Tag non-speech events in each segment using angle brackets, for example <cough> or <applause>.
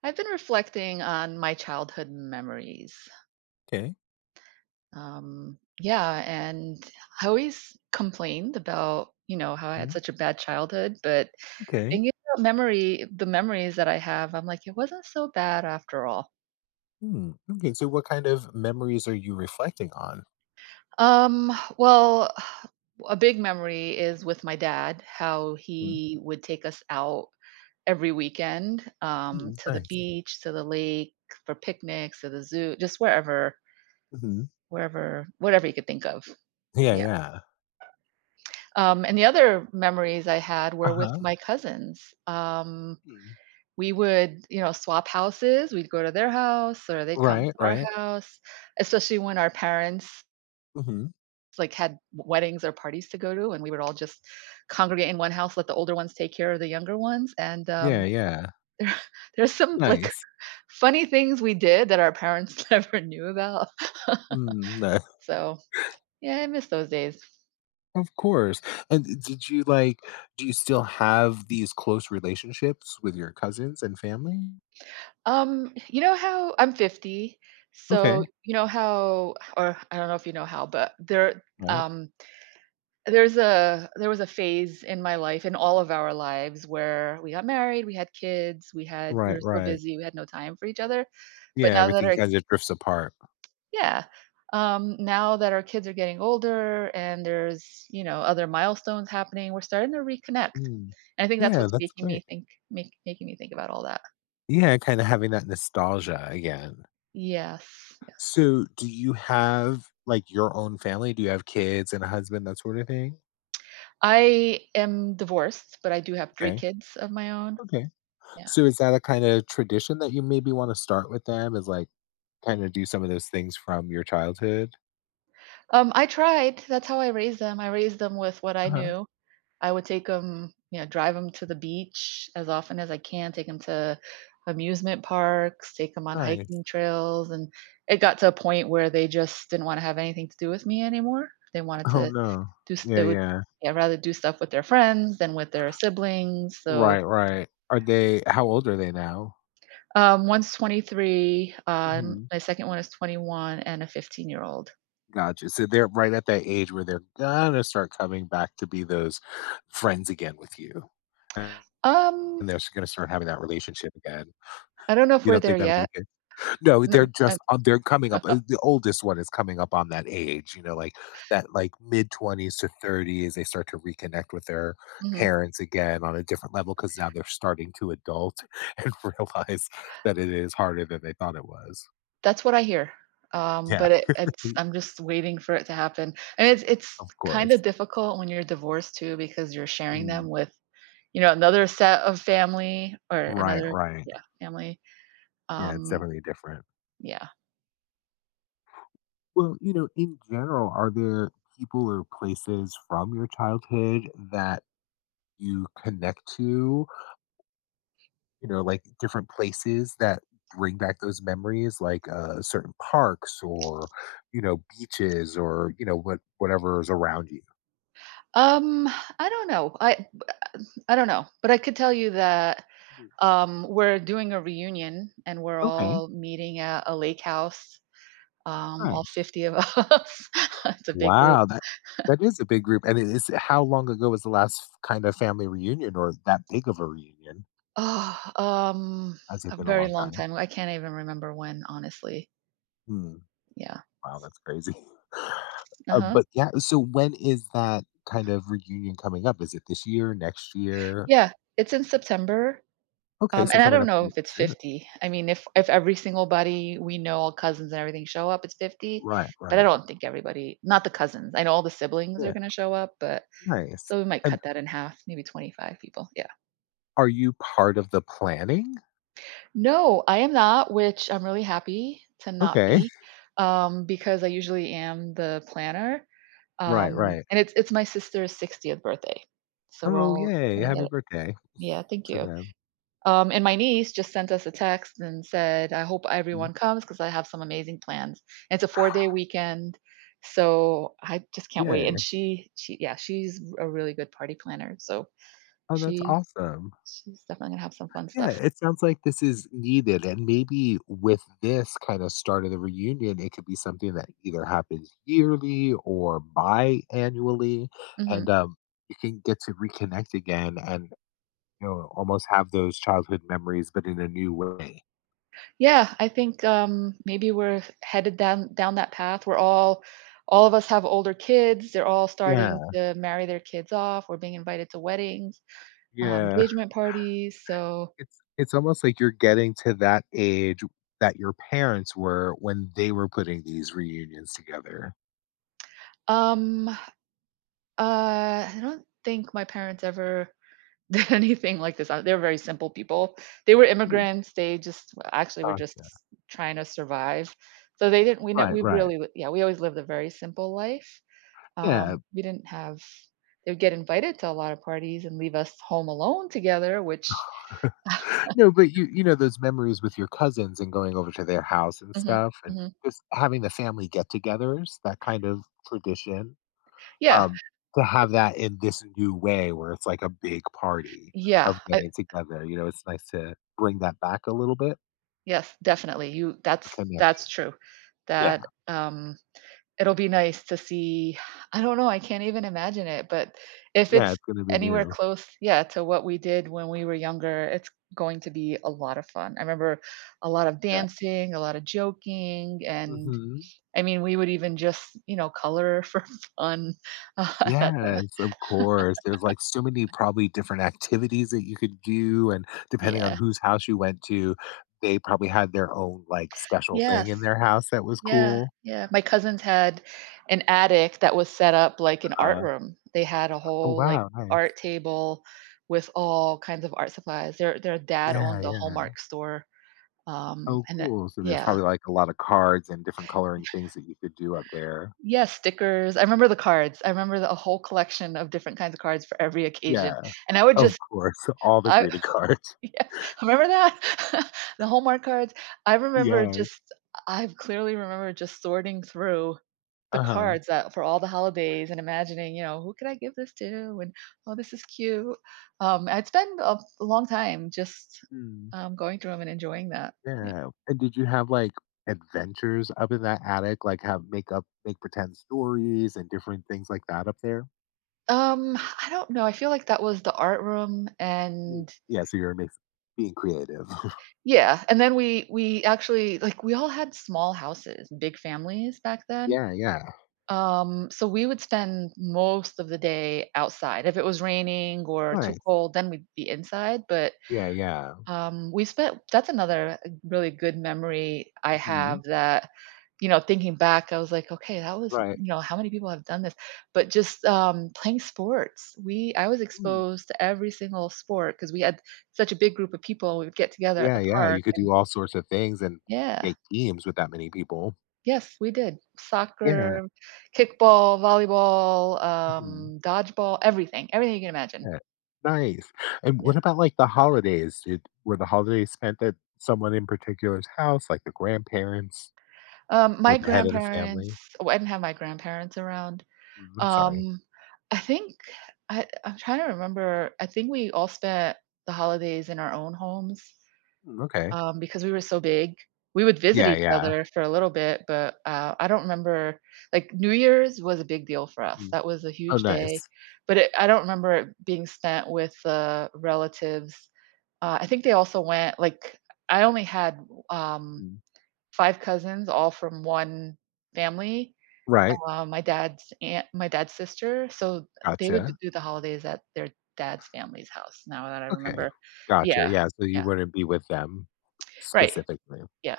I've been reflecting on my childhood memories. Okay. Yeah, and I always complained about, how I had Mm, such a bad childhood, but okay. thinking about memory, the memories that I have, I'm like, it wasn't so bad after all. Hmm. Okay. So, what kind of memories are you reflecting on? Um, well, <sighs> a big memory is with my dad, how Mm. he would take us out every weekend Mm, to the nice. beach, to the lake, for picnics, to the zoo, just wherever, Hmm. wherever, whatever you could think of. Yeah. Yeah. Yeah. And the other memories I had were Uh with huh. my cousins. Mm. We would, swap houses. We'd go to their house or they'd come Right. to our Right. house, especially when our parents Hmm. like had weddings or parties to go to, and we would all just congregate in one house, let the older ones take care of the younger ones. And Yeah. Yeah. there's some like Nice. <laughs> funny things we did that our parents <laughs> never knew about. <laughs> Mm, no, So yeah, I miss those days. <laughs> of course. And did you like? Do you still have these close relationships with your cousins and family? You know how I'm 50, so Okay. you know how, or I don't know if you know how, but Right. um there was a phase in my life, in all of our lives, where we got married, we had kids, we Right. were so Right. busy, we had no time for each other. But Yeah. now that Everything our kind of drifts apart. Yeah. Now that our kids are getting older and there's, other milestones happening, we're starting to reconnect. Mm. And I think that's Yeah. what's That's making me great. think make making me think about all that. Yeah. Kind of having that nostalgia again. Yes, yes. So, do you have, like, your own family? Do you have kids and a husband, that sort of thing? I am divorced, but I do have 3 Okay, kids of my own. okay. Yeah. So, is that a kinda tradition that you maybe wanna start with them, is, like, kinda do some of those things from your childhood? I tried. That's how I raised them. I raised them with what I Uh-huh, knew. I would take them, drive them to the beach as often as I can, take them to amusement parks, take them on nice. hiking trails, and it got to a point where they just didn't wanna have anything to do with me anymore. They wanted Oh, to no. do s Yeah, they would, yeah. yeah, rather do stuff with their friends than with their siblings, so. Right, right. Are they How old are they now? One's 23, Mhm. my second one is 21, and a 15-year-old. Gotcha, so they're right at that age where they're gonna start coming back to be those friends again with you, and Um, they're gonna start having that relationship again. I don't know if You we're don't there think that'll be the yet. case? No, No, they're coming up. The oldest one is coming up on that age, you know, like that, like mid 20s to 30s. They start to reconnect with their mhm, parents again on a different level because now they're starting to adult <laughs> and realize that it is harder than they thought it was. that's what I hear, Yeah, but it it's I'm just waiting for it to happen, and <laughs> it's of kinda course. difficult when you're divorced too because you're sharing Mm, them with, another set of family or right, another, right. yeah, family, Yeah, it's um, definitely different. yeah. Well, you know, in general, are there people or places from your childhood that you connect to. You know, like, different places that bring back those memories, like, certain parks or, you know, beaches or, you know, whatever is around you. Um, I don't know, I don't know, but I could tell you that. Mhm. We're doing a reunion and we're Okay, all meeting at a lake house, all nice. 50 of <laughs> us. <laughs> It's a big group. Wow, that is a big group, and it is how long ago was the last kind of family reunion or that big of a reunion? Oh, Has a it been a very long long time? time. I can't even remember when, honestly. Hmm, Yeah. wow, that's crazy. <laughs> Uh-huh. But, yeah, so when is that kind of reunion coming up? Is it this year, next year? Yeah, it's in September. Okay, so And I coming don't up know if it's soon. 50. I mean, if every single buddy we know, all cousins and everything show up, it's 50. Right, But I right. don't think everybody, not the cousins. I know all the siblings are Yeah. gonna show up, but Nice. so we might And cut that in half, maybe 25 people. Yeah. are you part of the planning? No, I am not, which I'm really happy to not Okay. be, because I usually am the planner. Right, right. And it's my sister's 60th birthday. So we're Oh, all yay. going at Happy it. birthday Yeah, thank to you. them. And my niece just sent us a text and said, "I hope Mm, everyone comes because I have some amazing plans." And it's a 4-day weekend. So I just can't wait. yay. And she yeah, she's a really good party planner. So Oh, that's she awesome. she's definitely gonna have some fun Yeah, stuff. it sounds like this is needed. And maybe with this kind of start of the reunion, it could be something that either happens yearly or biannually. And Mhm. um, you can get to reconnect again and, you know, almost have those childhood memories, but in a new way. Yeah, I think, maybe we're headed down that path. We're All of us have older kids. They're all starting Yeah. to marry their kids off. We're being invited to weddings, Yeah. engagement parties. So, It's almost like you're getting to that age that your parents were when they were putting these reunions together. um, uh, I don't think my parents ever <laughs> did anything like this. They're very simple people. They were Mm, immigrants. They just actually were just gosh, trying to survive. So they didn't. We know right, we right. really li- Yeah. We always lived a very simple life. Yeah. We didn't have They would get invited to a lot of parties and leave us home alone together, which. No, but you know, those memories with your cousins and going over to their house and Mhm, stuff and mhm. just having the family get-togethers, that kind of tradition, Yeah, um, to have that in this new way where it's like a big party yeah, of I getting together, it's nice to bring that back a little bit, yes, definitely, you the that's connection. that's true. Yeah. That, um, It'll be nice to see <sighs> I don't know, I can't even imagine it, but if Yeah, it's it's gonna be anywhere new. close, yeah, to what we did when we were younger, it's going to be a lot of fun. I remember a lot of Yeah. dancing, a lot of joking, and Mhm. I mean, we would even just, color for <laughs> fun, uh, <laughs> that time. Yes, of course. There's, like, so many probably different activities that you could do, and depending on Yeah. whose house you went to, they probably had their own, like, special Yes. thing in their house that was Yeah, cool. yeah. My cousins had an attic that was set up like an art Uh room. They had a Oh, whole, like, wow, nice. art table with all kinds of art supplies. Their dad Yeah, owned a yeah. Hallmark store, Oh, and that cool. So there's yeah. probably, like, a lot of cards and different coloring things that you could do up there. Yeah, stickers. I remember the cards. I remember the a whole collection of different kinds of cards for every occasion, Yeah. and I would Of just course, <laughs> all the I greeting cards. <laughs> yes, <laughs> remember that? <laughs> The Hallmark cards. I remember Yes. just I clearly remember just sorting through the Uh-huh. cards that for all the holidays and imagining, who could I give this to? And, "Oh, this is cute." I'd spend a long time just, Mm. Going through them and enjoying that. Yeah. Yeah, and did you have, like, adventures up in that attic? Like, have make up make pretend stories and different things like that up there? I don't know, I feel like that was the art room, Mm. and Yeah, so you're mix being creative. <laughs> yeah, and then we actually, like, we all had small houses, big families back then. Yeah, yeah. So we would spend most of the day outside. If it was raining or too Nice. cold, then we'd be inside. But Yeah, yeah. We spent that's another really good memory I Mhm. have, that, thinking back, I was like, okay, that was, Right. How many people have done this? But just playing sports. We I was Mm. exposed to every single sport because we had such a big group of people. We would get together at Yeah, the yeah, you park, could and do all sorts of things and yeah. make teams with that many people. Yes, we did. Yeah. Soccer, kickball, volleyball, Mhm. Dodgeball, everything, everything you can imagine. Yeah. Nice. And Yeah. what about, like, the holidays? Did Were the holidays spent at someone in particular's house, like the grandparents or My the head of the grandparents family? Oh, I didn't have my grandparents around. Mm, I'm sorry. Um, I think I'm trying to remember, I think we all spent the holidays in our own homes. Mm, okay. Because we were so big. We would visit Yeah, each yeah. other for a little bit, but, I don't remember. Like, New Year's was a big deal for us. Mhm. That was a Oh, huge day, nice. but it I don't remember it being spent with, relatives. I think they also went, like, I only had, um, Mhm. 5 cousins all from 1 family, Right. My dad's sister, so they would Gotcha. do the holidays at their dad's family's house, now that I Okay. remember. Gotcha. Yeah, Yeah, so you yeah, wouldn't be with them right. specifically. Yeah,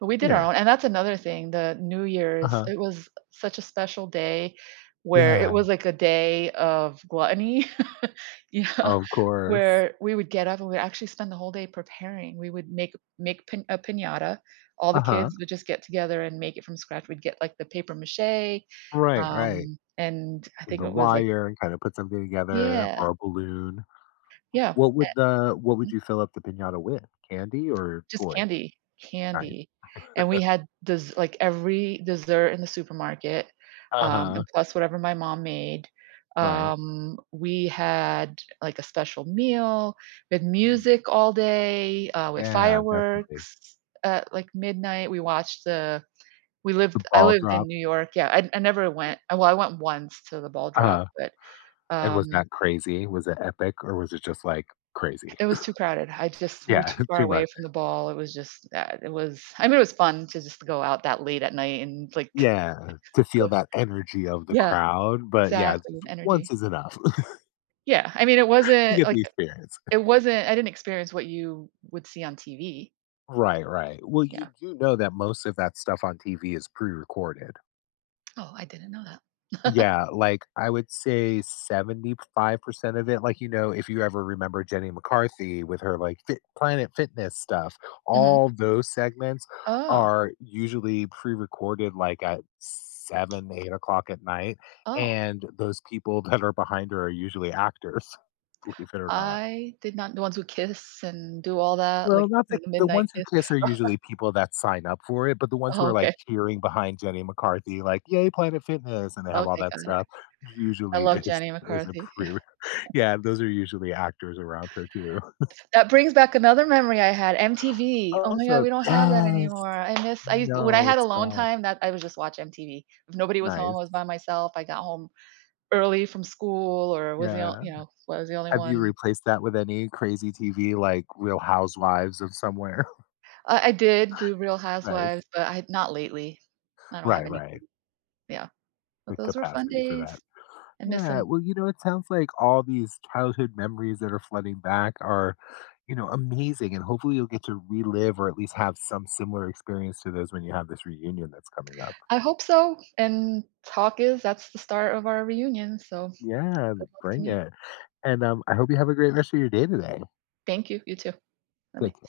but we did our Yeah. own, and that's another thing, the New Year's, Uh-huh. it was such a special day where it Yeah. was like a day of gluttony, <laughs> you know, Of course. where we would get up and we'd actually spend the whole day preparing. We would make make pin a piñata. All the Uh-huh. kids would just get together and make it from scratch. We'd get, like, the paper mache, Right, right. And I And think the it was, like. wire and kinda put something together Yeah, or a balloon. yeah. What would you fill up the piñata with? Candy or Just toys? candy, Right. candy, and we had des like, every dessert in the supermarket, Uh-huh. and plus whatever my mom made. Right. We had, like, a special meal, we had Mm. music all day, we had Yeah, definitely. fireworks at, like, midnight, we watched the we The lived I ball lived in drop. New York, yeah, I never went well, I went once to the ball drop, Uh-huh. but, And was um that crazy? Was it epic or was it just, like, crazy? It was too crowded. I just We were Yeah, too <laughs> far too away much. from the ball. It was just it was I mean, it was fun to just go out that late at night and, like, Yeah, to feel go. that energy of the Yeah, crowd, but yeah, exactly, just and once energy. is enough. <laughs> Yeah, I mean, it You wasn't get the like, experience. it wasn't I didn't experience what you would see on TV. Right, right. Well, Yeah. you do know that most of that stuff on TV is pre-recorded. Oh, I didn't know that. <laughs> Yeah, like, I would say 75% of it, like, you know, if you ever remember Jenny McCarthy with her, like, Fit Planet Fitness stuff, Mhm. all those segments Oh, are usually pre-recorded, like, at 7, 8 o'clock at night, oh, and those people <laughs> that are behind her are usually actors, <laughs> believe it or not. I did not, the ones who kiss and do all that, Well, like, not the the the midnight ones who kiss. kiss are usually people that sign up for it, but the ones who Oh, are, like, okay. cheering behind Jenny McCarthy, like, "Yay, Planet Fitness," and they have all Okay, that got it. stuff, I usually <laughs> love is Jenny is a McCarthy. pre <laughs> Yeah, those are usually actors around her too. That brings back another memory I had, MTV. Oh my god, Also we don't have that yes! anymore. I miss I used When I No, had it's alone gone. time, that I would just watch MTV. If nobody was home, I Nice. was by myself, I got home early from school, or was the on Yeah. Was the only Have you one. replaced that with any crazy TV, like, Real Housewives of somewhere? <laughs> I did do Real Nice. Housewives, but I not lately. I don't have Right, anything. right. Yeah, but The those were fun capacity for that. days. I miss Yeah, them. well, it sounds like all these childhood memories that are flooding back are, amazing. And hopefully you'll get to relive or at least have some similar experience to those when you have this reunion that's coming up. I hope so, and talk is that's the start of our reunion, so Yeah, good luck to bring me. it. And I hope you have a great rest of your day today. Thank you. You too. Take Bye-bye. care.